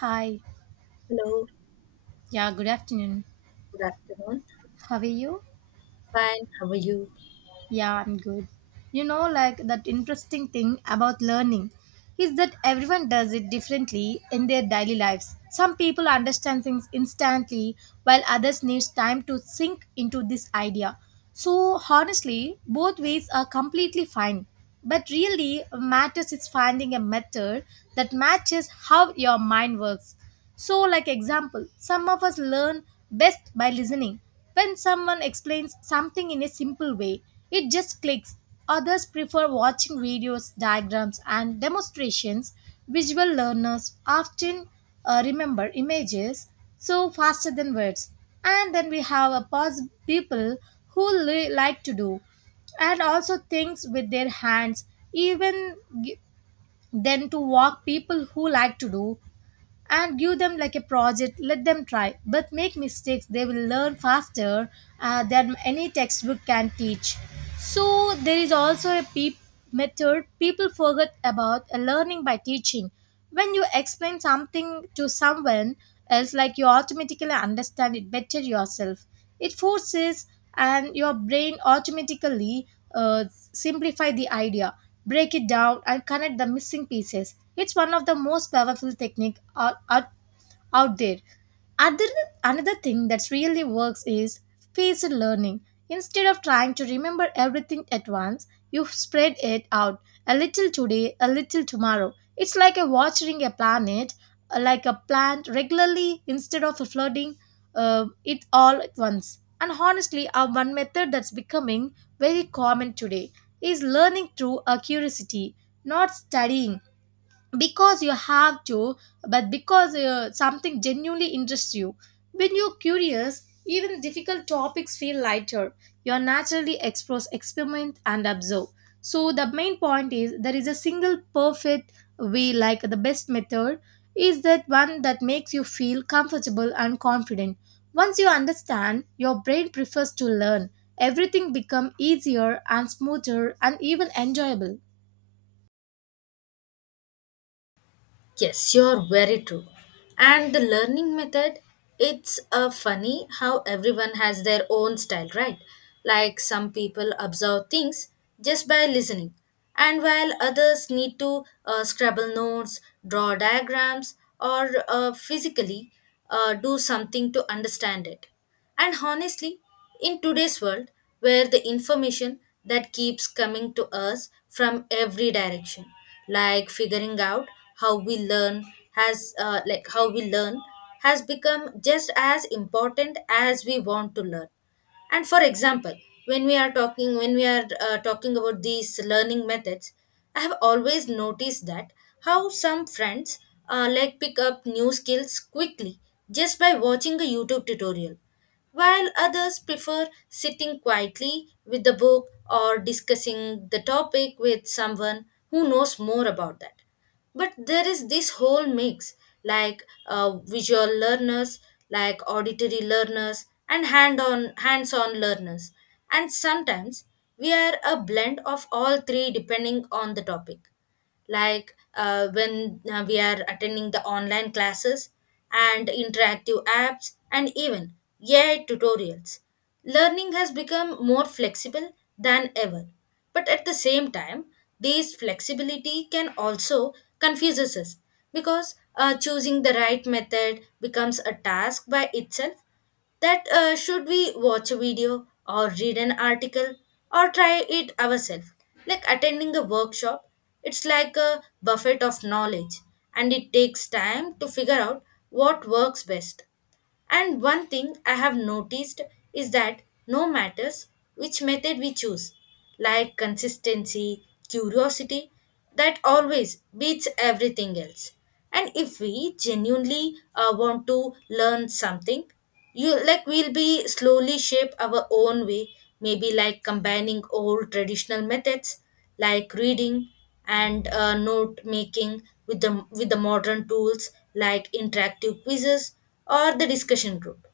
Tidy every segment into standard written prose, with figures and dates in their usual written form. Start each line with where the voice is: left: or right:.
right: Hi.
left: Hello,
right: Yeah, good afternoon.
left: good afternoon.
right: How are you?
left: Fine, how are you?
right: Yeah, I'm good. That interesting thing about learning is that everyone does it differently in their daily lives. Some people understand things instantly while others need time to sink into this idea. So, honestly, both ways are completely fine. But really, matters is finding a method that matches how your mind works. So, like example, some of us learn best by listening. When someone explains something in a simple way, it just clicks. Others prefer watching videos, diagrams, and demonstrations. Visual learners often remember images so faster than words. And then we have people like to do and also things with their hands even g- then to walk people who like to do and give them like a project, let them try, but make mistakes they will learn faster than any textbook can teach. So there is also a peep method people forget about, learning by teaching. When you explain something to someone else, like, you automatically understand it better yourself. It forces, and your brain automatically uh, simplify the idea, break it down, and connect the missing pieces. It's one of the most powerful technique out there. Other, Another thing that really works is phased learning. Instead of trying to remember everything at once, you spread it out, a little today, a little tomorrow. It's like a watering a planet, like a plant regularly instead of flooding it all at once. And honestly, our one method that's becoming very common today is learning through a curiosity, not studying because you have to, but because something genuinely interests you. When you're curious, even difficult topics feel lighter. You naturally explore, experiment, and observe. So the main point is there is a single perfect way. Like the best method is that one that makes you feel comfortable and confident. Once you understand your brain prefers to learn, everything becomes easier and smoother and even enjoyable.
left: Yes, you're very true. And the learning method, it's funny how everyone has their own style, right? Like some people observe things just by listening, and while others need to scribble notes, draw diagrams, or physically do something to understand it. And honestly, in today's world, where the information that keeps coming to us from every direction, like figuring out how we learn has like how we learn has become just as important as we want to learn. And for example, when we are talking when we are talking about these learning methods, I have always noticed that how some friends like pick up new skills quickly just by watching a YouTube tutorial, while others prefer sitting quietly with the book or discussing the topic with someone who knows more about that. But there is this whole mix, like visual learners, like auditory learners and hands on learners. And sometimes we are a blend of all three depending on the topic, like when we are attending the online classes and interactive apps and even AI tutorials. Learning has become more flexible than ever, but at the same time, this flexibility can also confuse us because choosing the right method becomes a task by itself. That should we watch a video or read an article or try it ourselves? Like attending a workshop, it's like a buffet of knowledge and it takes time to figure out what works best. And one thing I have noticed is that no matters which method we choose, like consistency, curiosity, that always beats everything else. And if we genuinely want to learn something, you like we'll be slowly shape our own way, maybe like combining old traditional methods like reading and note making with the modern tools like interactive quizzes or the discussion group.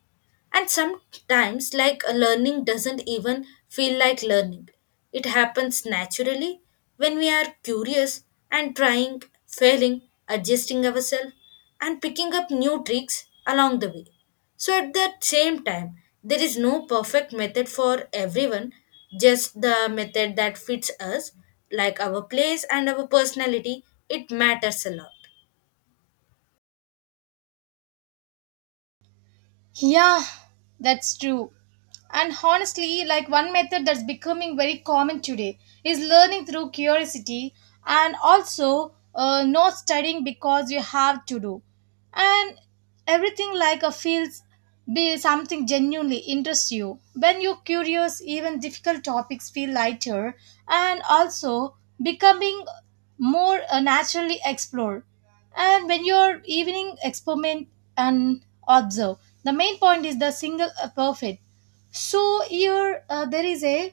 left: And sometimes, like a learning doesn't even feel like learning. It happens naturally when we are curious and trying, failing, adjusting ourselves, and picking up new tricks along the way. So, at the same time, there is no perfect method for everyone, just the method that fits us, like our place and our personality. It matters a lot.
right: Yeah, that's true. And honestly, like, one method that's becoming very common today is learning through curiosity and also not studying because you have to do. And everything like a feels be something genuinely interests you. When you're curious, even difficult topics feel lighter and also becoming more naturally explored. And when you're evening experiment and observe, the main point is the single perfect. So here there is a.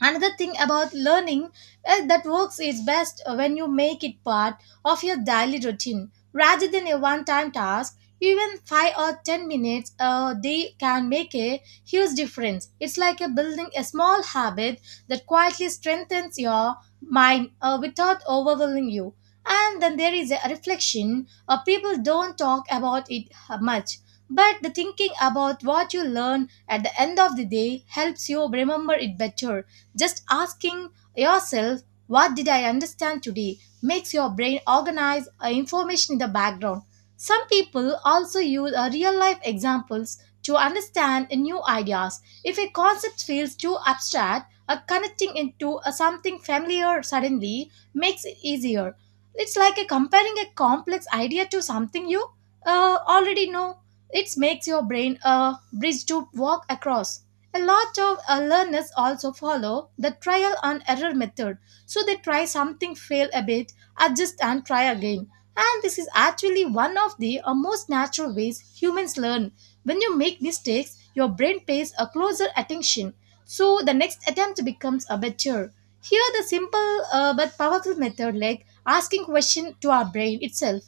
right: Another thing about learning, that works is best when you make it part of your daily routine rather than a one time task. Even 5 or 10 minutes a day can make a huge difference. It's like a building a small habit that quietly strengthens your mind without overwhelming you. And then there is a reflection. People don't talk about it much, but the thinking about what you learn at the end of the day helps you remember it better. Just asking yourself, what did I understand today, makes your brain organize information in the background. Some people also use real life examples to understand new ideas. If a concept feels too abstract, connecting into something familiar suddenly makes it easier. It's like a comparing a complex idea to something you already know. It makes your brain a bridge to walk across. A lot of learners also follow the trial and error method. So they try something, fail a bit, adjust, and try again. And this is actually one of the most natural ways humans learn. When you make mistakes, your brain pays a closer attention. So the next attempt becomes a better. Here, the simple but powerful method like asking question to our brain itself.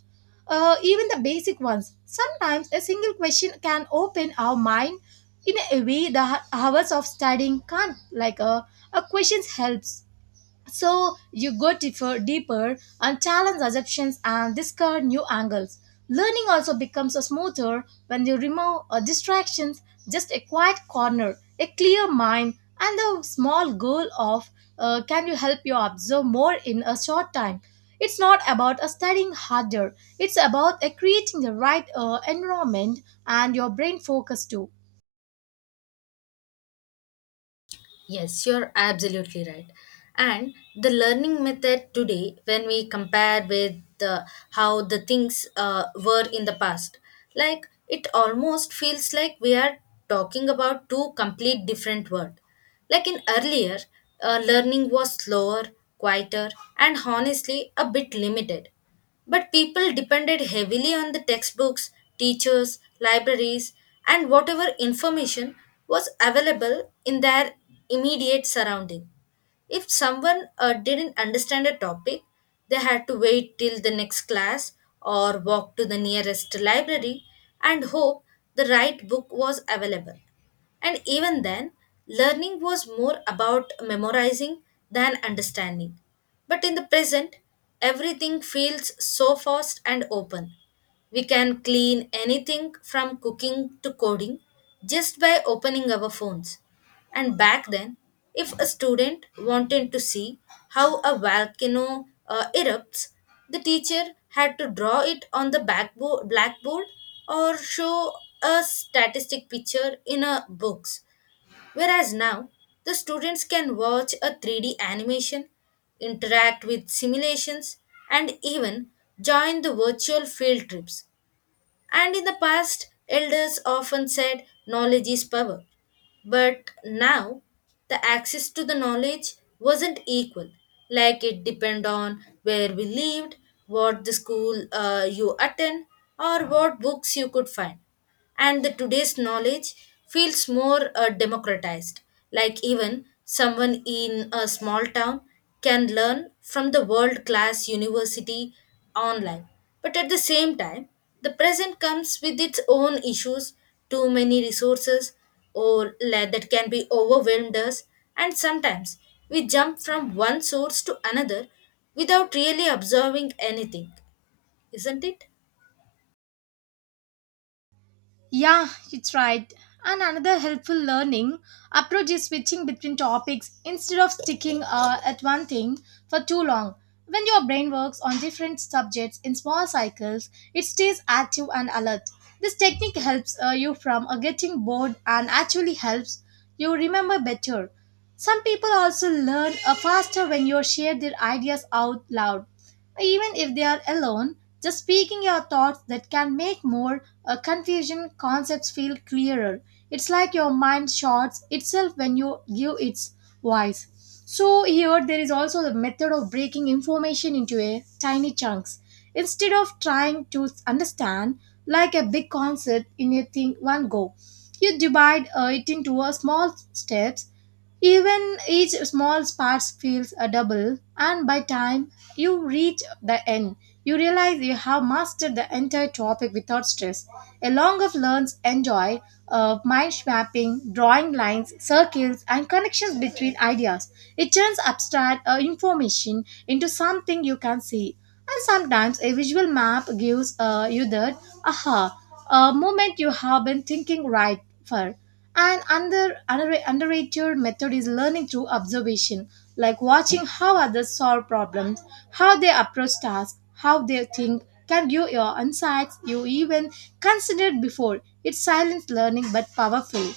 right: Even the basic ones. Sometimes a single question can open our mind in a way the hours of studying can't, a questions helps so you go deeper, deeper, and challenge assumptions and discover new angles. Learning also becomes a smoother when you remove distractions. Just a quiet corner, a clear mind, and the small goal of can you help you observe more in a short time. It's not about a studying harder, it's about a creating the right environment and your brain focus too.
left: Yes, you're absolutely right. And the learning method today, when we compare with the, how the things were in the past, like it almost feels like we are talking about two complete different worlds. Like in earlier, learning was slower, quieter, and honestly a bit limited. But people depended heavily on the textbooks, teachers, libraries, and whatever information was available in their immediate surrounding. If someone didn't understand a topic, they had to wait till the next class or walk to the nearest library and hope the right book was available. And even then, learning was more about memorizing than understanding. But in the present, everything feels so fast and open. We can clean anything from cooking to coding just by opening our phones. And back then, if a student wanted to see how a volcano erupts, the teacher had to draw it on the blackboard or show a statistic picture in a books. Whereas now, the students can watch a 3D animation, interact with simulations, and even join the virtual field trips. And in the past, elders often said knowledge is power. But now the access to the knowledge wasn't equal. Like it depend on where we lived, what the school you attend, or what books you could find. And the today's knowledge feels more democratized. Like even someone in a small town can learn from the world class university online. But at the same time, the present comes with its own issues, too many resources, or that can be overwhelmed us and sometimes we jump from one source to another without really observing anything, isn't it?
right: Yeah, it's right. And another helpful learning approach is switching between topics instead of sticking at one thing for too long. When your brain works on different subjects in small cycles, it stays active and alert. This technique helps you from getting bored and actually helps you remember better. Some people also learn faster when you share their ideas out loud. Even if they are alone, just speaking your thoughts that can make more confusion, concepts feel clearer. It's like your mind shouts itself when you give its voice. So, here there is also the method of breaking information into a tiny chunks. Instead of trying to understand like a big concept in a thing one go, you divide it into a small steps, even each small spark feels a double, and by time you reach the end, you realize you have mastered the entire topic without stress. A Along of learns enjoy mind mapping, drawing lines, circles, and connections between ideas. It turns abstract information into something you can see, and sometimes a visual map gives you that aha a moment you have been thinking right for. And underrated method is learning through observation, like watching how others solve problems, how they approach tasks, how they think, can give your insights you even considered before. It's silent learning but powerful.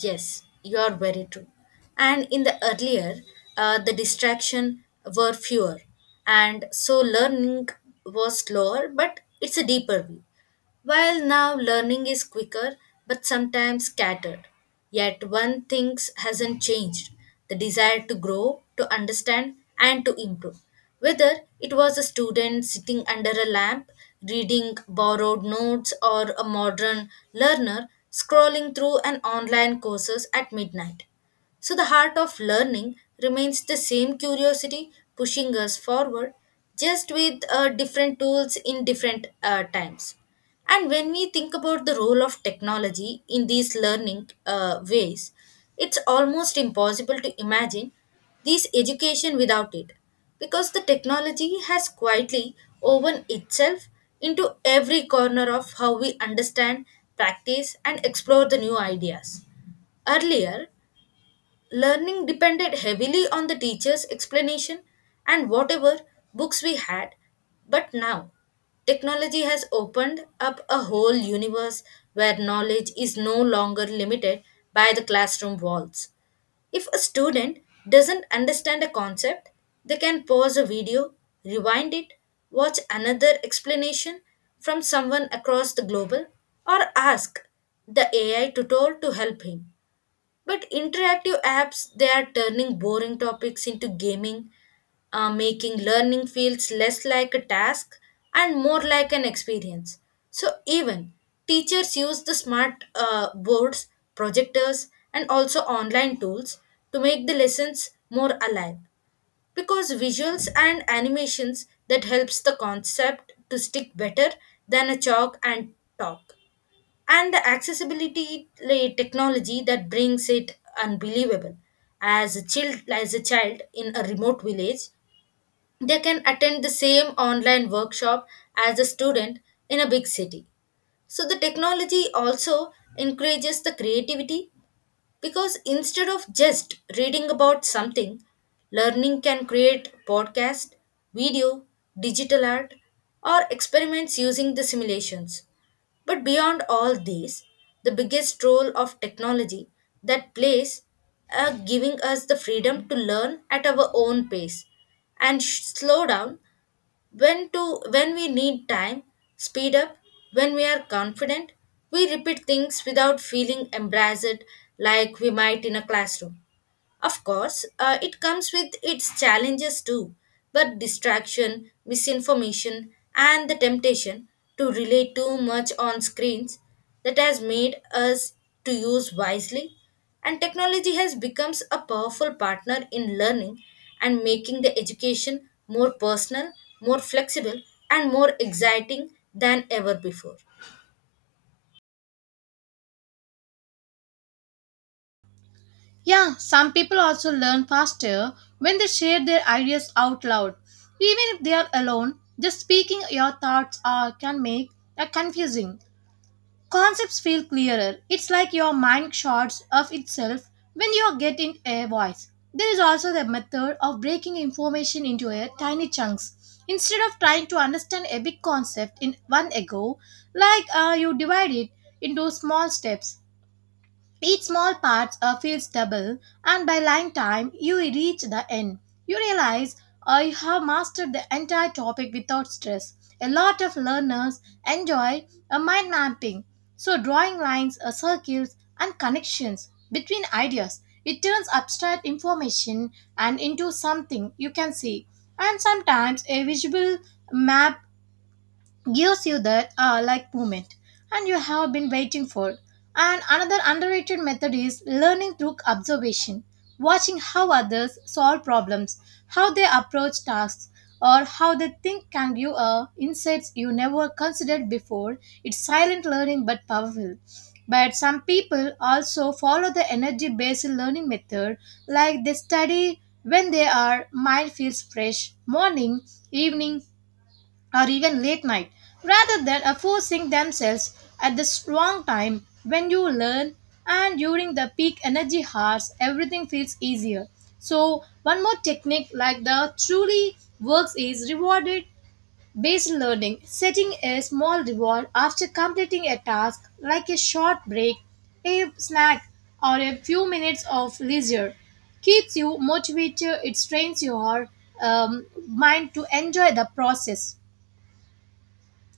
left: Yes, you are very true. And in the earlier, the distraction were fewer and so learning was slower but it's a deeper view. While now learning is quicker but sometimes scattered, yet one thing hasn't changed, the desire to grow, to understand, and to improve. Whether it was a student sitting under a lamp, reading borrowed notes, or a modern learner scrolling through an online courses at midnight. So the heart of learning remains the same curiosity pushing us forward, just with different tools in different times. And when we think about the role of technology in these learning ways, it's almost impossible to imagine this education without it because the technology has quietly woven itself into every corner of how we understand, practice, and explore the new ideas. Earlier, learning depended heavily on the teacher's explanation and whatever books we had. But now, technology has opened up a whole universe where knowledge is no longer limited by the classroom walls. If a student doesn't understand a concept, they can pause a video, rewind it, watch another explanation from someone across the global, or ask the AI tutor to help him. But interactive apps, they are turning boring topics into gaming, making learning feels less like a task and more like an experience. So even teachers use the smart boards, projectors, and also online tools to make the lessons more alive because visuals and animations that helps the concept to stick better than a chalk and talk. And the accessibility, like technology that brings it unbelievable, as a child in a remote village, they can attend the same online workshop as a student in a big city. So the technology also encourages the creativity because instead of just reading about something, learning can create podcast, video, digital art, or experiments using the simulations. But beyond all these, the biggest role of technology that plays are giving us the freedom to learn at our own pace and slow down when we need time, speed up when we are confident, we repeat things without feeling embarrassed like we might in a classroom. Of course, it comes with its challenges too, but distraction, misinformation, and the temptation to rely too much on screens that has made us to use wisely. And technology has become a powerful partner in learning and making the education more personal, more flexible and more exciting than ever before.
right: Yeah, some people also learn faster when they share their ideas out loud. Even if they are alone, just speaking your thoughts are, can make a confusing. Concepts feel clearer. It's like your mind shots of itself when you are getting a voice. There is also the method of breaking information into a tiny chunks. Instead of trying to understand a big concept in one go, you divide it into small steps, each small part feels double, and by lying time, you reach the end. You realize I have mastered the entire topic without stress. A lot of learners enjoy a mind mapping, so drawing lines, circles, and connections between ideas. It turns abstract information and into something you can see. And sometimes a visual map gives you that ah like moment, and you have been waiting for. And another underrated method is learning through observation, watching how others solve problems, how they approach tasks, or how they think can give a insights you never considered before. It's silent learning but powerful. But some people also follow the energy based learning method, like they study when they are mind feels fresh, morning, evening, or even late night, rather than forcing themselves at the wrong time. When you learn and during the peak energy hours, everything feels easier. So one more technique like the truly works is rewarded based learning. Setting a small reward after completing a task, like a short break, a snack, or a few minutes of leisure, keeps you motivated. It trains your mind to enjoy the process.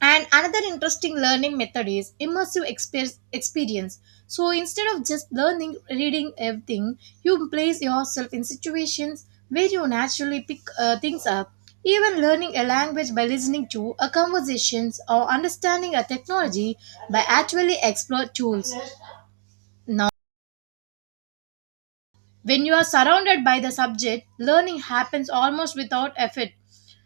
right: And another interesting learning method is immersive experience. So instead of just learning, reading everything, you place yourself in situations where you naturally pick things up. Even learning a language by listening to a conversations or understanding a technology by actually explore tools. Now, when you are surrounded by the subject, learning happens almost without effort.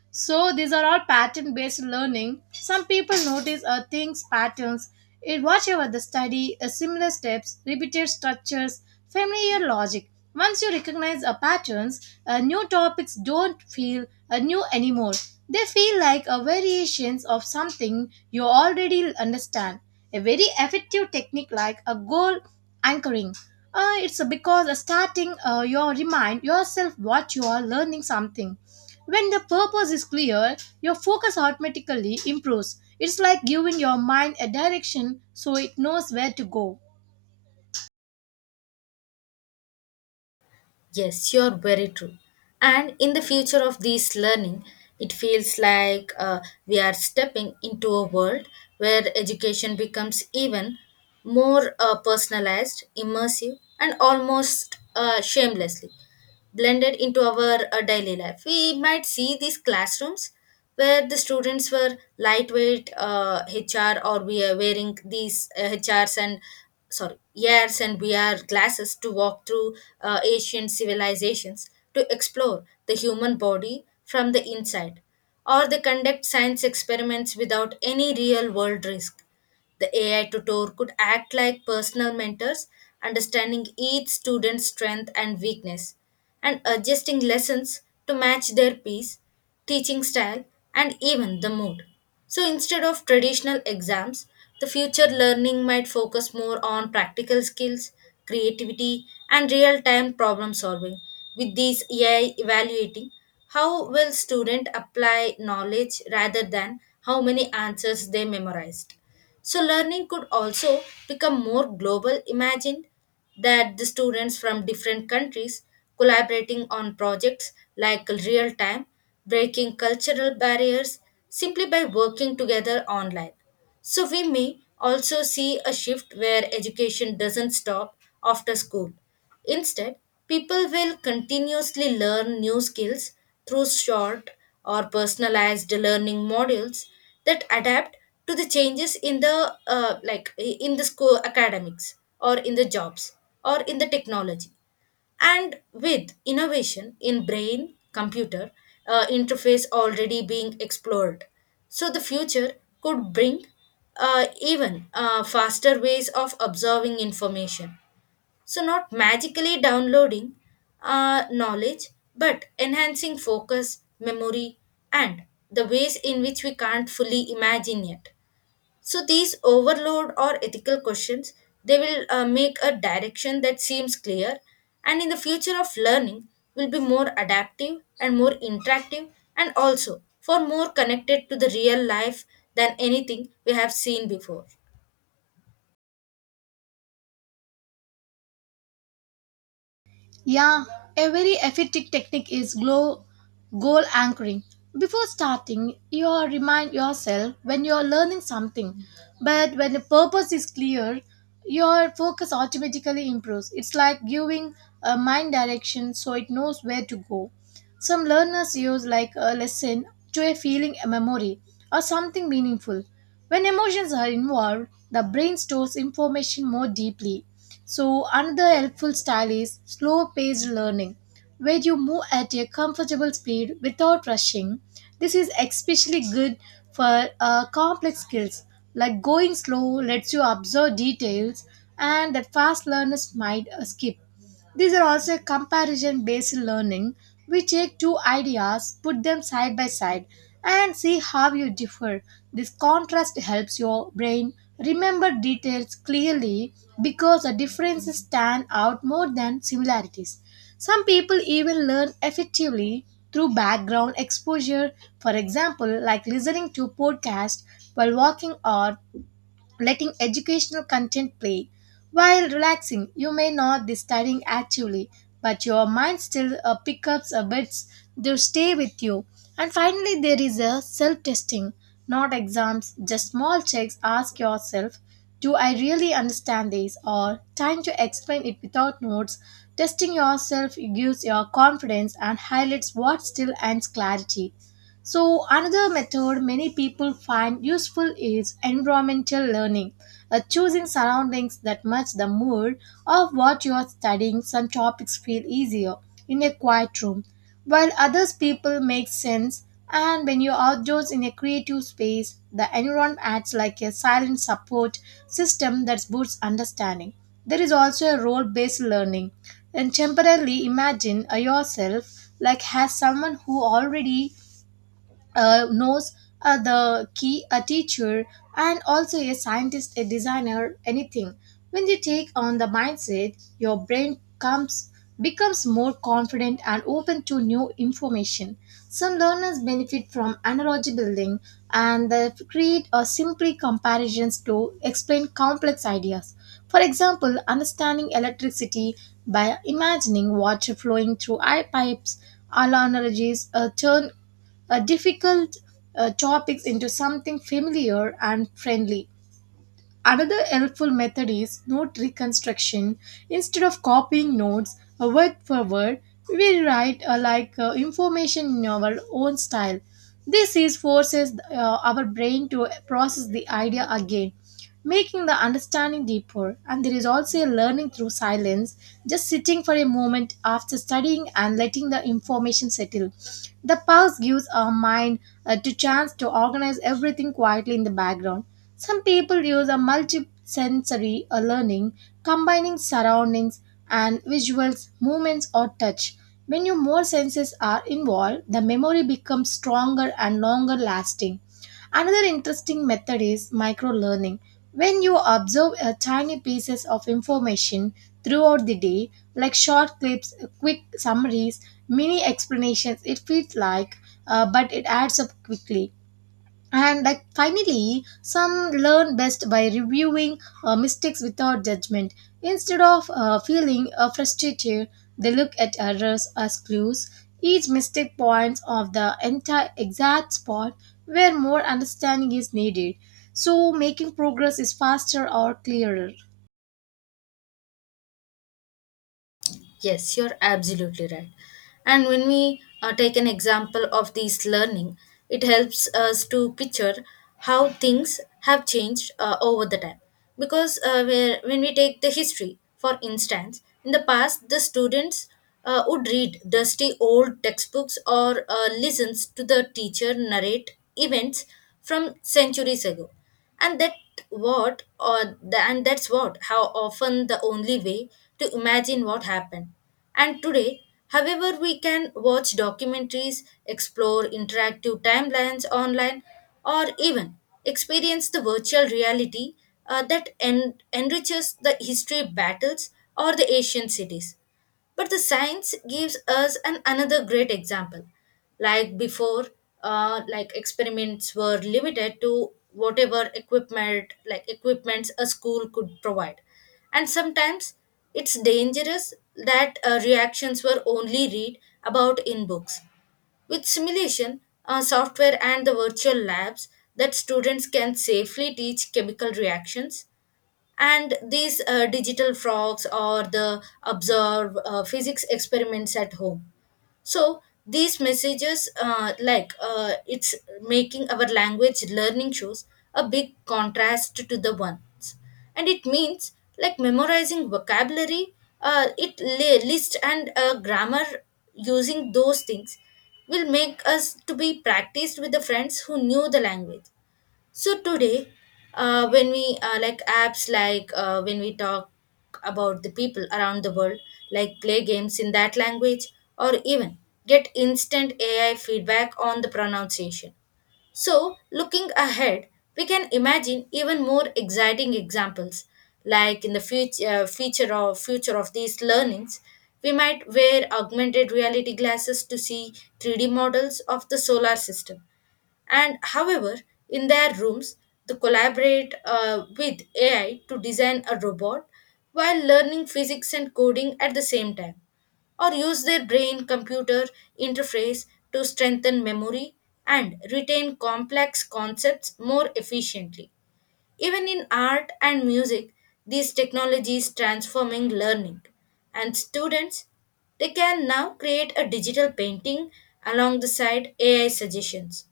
right: So these are all pattern based learning. Some people notice a things patterns in whatever the study, a similar steps, repeated structures, familiar logic. Once you recognize a patterns, new topics don't feel new anymore. They feel like a variations of something you already understand. A very effective technique like a goal anchoring, it's because starting, you remind yourself what you are learning something. When the purpose is clear, your focus automatically improves. It's like giving your mind a direction so it knows where to go.
left: Yes, you're very true. And in the future of this learning, it feels like we are stepping into a world where education becomes even more personalized, immersive, and almost shamelessly blended into our daily life. We might see these classrooms where the students were lightweight HR, or we are wearing these HRs and sorry ears, and VR glasses to walk through ancient civilizations to explore the human body from the inside, or they conduct science experiments without any real world risk. The AI tutor could act like personal mentors, understanding each student's strength and weakness, and adjusting lessons to match their pace, teaching style, and even the mood. So instead of traditional exams, the future learning might focus more on practical skills, creativity, and real time problem solving, with these AI evaluating how will student apply knowledge rather than how many answers they memorized. So, learning could also become more global. Imagine that the students from different countries collaborating on projects like real time, breaking cultural barriers simply by working together online. So, we may also see a shift where education doesn't stop after school. Instead, people will continuously learn new skills through short or personalized learning modules that adapt to the changes in the like in the school academics or in the jobs or in the technology. And with innovation in brain computer interface already being explored, so the future could bring even faster ways of observing information, so not magically downloading knowledge but enhancing focus memory and the ways in which we can't fully imagine yet. So these overload or ethical questions, they will make a direction that seems clear. And in the future of learning will be more adaptive and more interactive and also for more connected to the real life than anything we have seen before.
right: Yeah, a very effective technique is goal anchoring. Before starting, you are remind yourself when you are learning something, but when the purpose is clear, your focus automatically improves. It's like giving a mind direction so it knows where to go. Some learners use like a lesson to a feeling, a memory, or something meaningful. When emotions are involved, the brain stores information more deeply. So, another helpful style is slow paced learning, where you move at a comfortable speed without rushing. This is especially good for complex skills, like going slow lets you observe details and that fast learners might skip. These are also comparison based learning. We take two ideas, put them side by side, and see how you differ. This contrast helps your brain remember details clearly because the differences stand out more than similarities. Some people even learn effectively through background exposure, for example, like listening to podcasts while walking or letting educational content play. While relaxing, you may not be studying actively, but your mind still picks up a bits to stay with you. And finally, there is a self-testing, not exams, just small checks. Ask yourself, do I really understand this, or time to explain it without notes? Testing yourself gives your confidence and highlights what still adds clarity. So, another method many people find useful is environmental learning, choosing surroundings that match the mood of what you are studying. Some topics feel easier in a quiet room, while others people make sense. And when you're outdoors in a creative space, the environment acts like a silent support system that boosts understanding. There is also a role based learning. And temporarily imagine yourself like as someone who already knows the key a teacher and also a scientist a designer anything when you take on the mindset your brain comes becomes more confident and open to new information. Some learners benefit from analogy building, and they create or simply comparisons to explain complex ideas, for example understanding electricity by imagining water flowing through eye pipes. Analogies turn difficult topics into something familiar and friendly. Another helpful method is note reconstruction. Instead of copying notes word for word, we write like information in our own style. This is forces our brain to process the idea again, making the understanding deeper. And there is also a learning through silence, just sitting for a moment after studying and letting the information settle. The pause gives our mind to chance to organize everything quietly in the background. Some people use a multisensory learning, combining surroundings and visuals, movements, or touch. When your more senses are involved, the memory becomes stronger and longer lasting. Another interesting method is micro learning. When you observe a tiny pieces of information throughout the day, like short clips, quick summaries, mini explanations, it feels like, but it adds up quickly. And like finally, some learn best by reviewing mistakes without judgment. Instead of feeling frustrated, they look at errors as clues. Each mistake points of the entire exact spot where more understanding is needed. So making progress is faster or clearer.
left: Yes, you're absolutely right. And when we take an example of this learning, it helps us to picture how things have changed over the time. Because when we take the history, for instance, in the past, the students would read dusty old textbooks or listens to the teacher narrate events from centuries ago, and that's what how often the only way to imagine what happened. And today, however, we can watch documentaries, explore interactive timelines online, or even experience the virtual reality that enriches the history of battles or the ancient cities. But the science gives us an another great example. Like before, like experiments were limited to whatever equipment, like equipments a school could provide, and sometimes it's dangerous that reactions were only read about in books. With simulation, software, and the virtual labs, that students can safely teach chemical reactions and these digital frogs or the observe physics experiments at home. So these messages it's making our language learning shows a big contrast to the ones and it means like memorizing vocabulary it list and grammar, using those things will make us to be practiced with the friends who knew the language. So today, when we like apps like when we talk about the people around the world, like play games in that language or even get instant AI feedback on the pronunciation. So looking ahead, we can imagine even more exciting examples. Like in the future, future of these learnings, we might wear augmented reality glasses to see 3D models of the solar system. And however, in their rooms, they collaborate with AI to design a robot while learning physics and coding at the same time, or use their brain computer interface to strengthen memory and retain complex concepts more efficiently. Even in art and music, these technologies transforming learning and students, they can now create a digital painting along the side AI suggestions.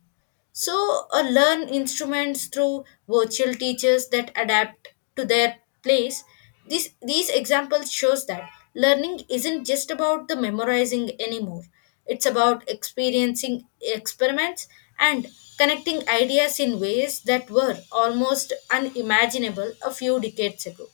left: So, learn instruments through virtual teachers that adapt to their place. These examples shows that learning isn't just about the memorizing anymore. It's about experiencing experiments and connecting ideas in ways that were almost unimaginable a few decades ago.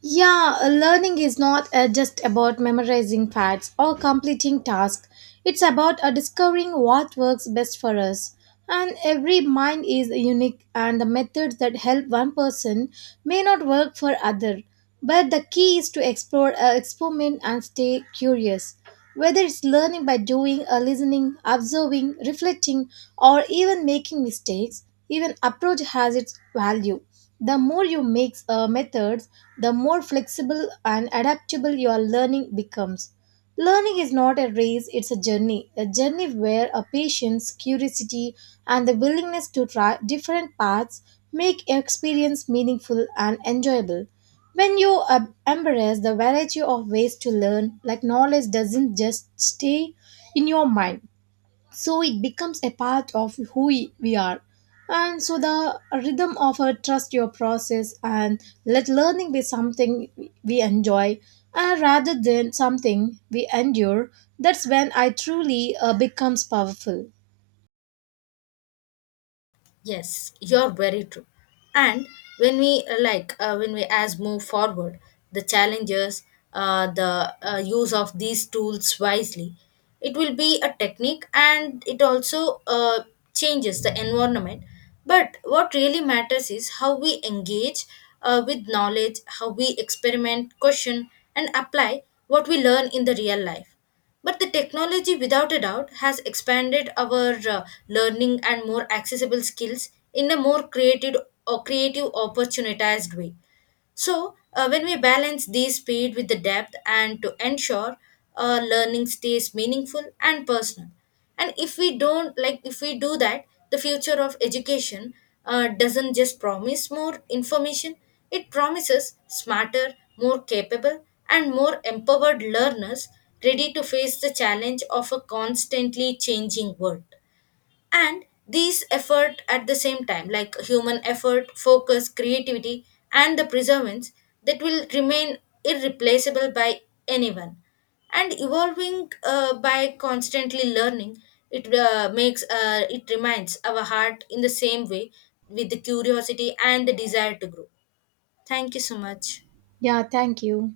right: Yeah, learning is not just about memorizing facts or completing tasks. It's about discovering what works best for us. And every mind is unique and the methods that help one person may not work for other. But the key is to explore, experiment and stay curious. Whether it's learning by doing, listening, observing, reflecting or even making mistakes, even approach has its value. The more you mix methods, the more flexible and adaptable your learning becomes. Learning is not a race, it's a journey. A journey where a patience, curiosity, and the willingness to try different paths make your experience meaningful and enjoyable. When you embrace the variety of ways to learn, like knowledge doesn't just stay in your mind, so it becomes a part of who we are, and so the rhythm of a trust your process and let learning be something we enjoy rather than something we endure. That's when I truly becomes powerful.
left: Yes, you're very true. And when we when we as move forward, the challenges, the use of these tools wisely, it will be a technique, and it also changes the environment. But what really matters is how we engage with knowledge, how we experiment, question, and apply what we learn in the real life. But the technology, without a doubt, has expanded our learning and more accessible skills in a more creative or creative opportunitized way. So, when we balance these speed with the depth and to ensure learning stays meaningful and personal. And if we don't, like, if we do that, the future of education doesn't just promise more information, it promises smarter, more capable, and more empowered learners ready to face the challenge of a constantly changing world. And these effort at the same time, like human effort, focus, creativity, and the perseverance that will remain irreplaceable by anyone. And evolving by constantly learning, it makes it reminds our heart in the same way with the curiosity and the desire to grow. Thank you so much.
right: Yeah, thank you.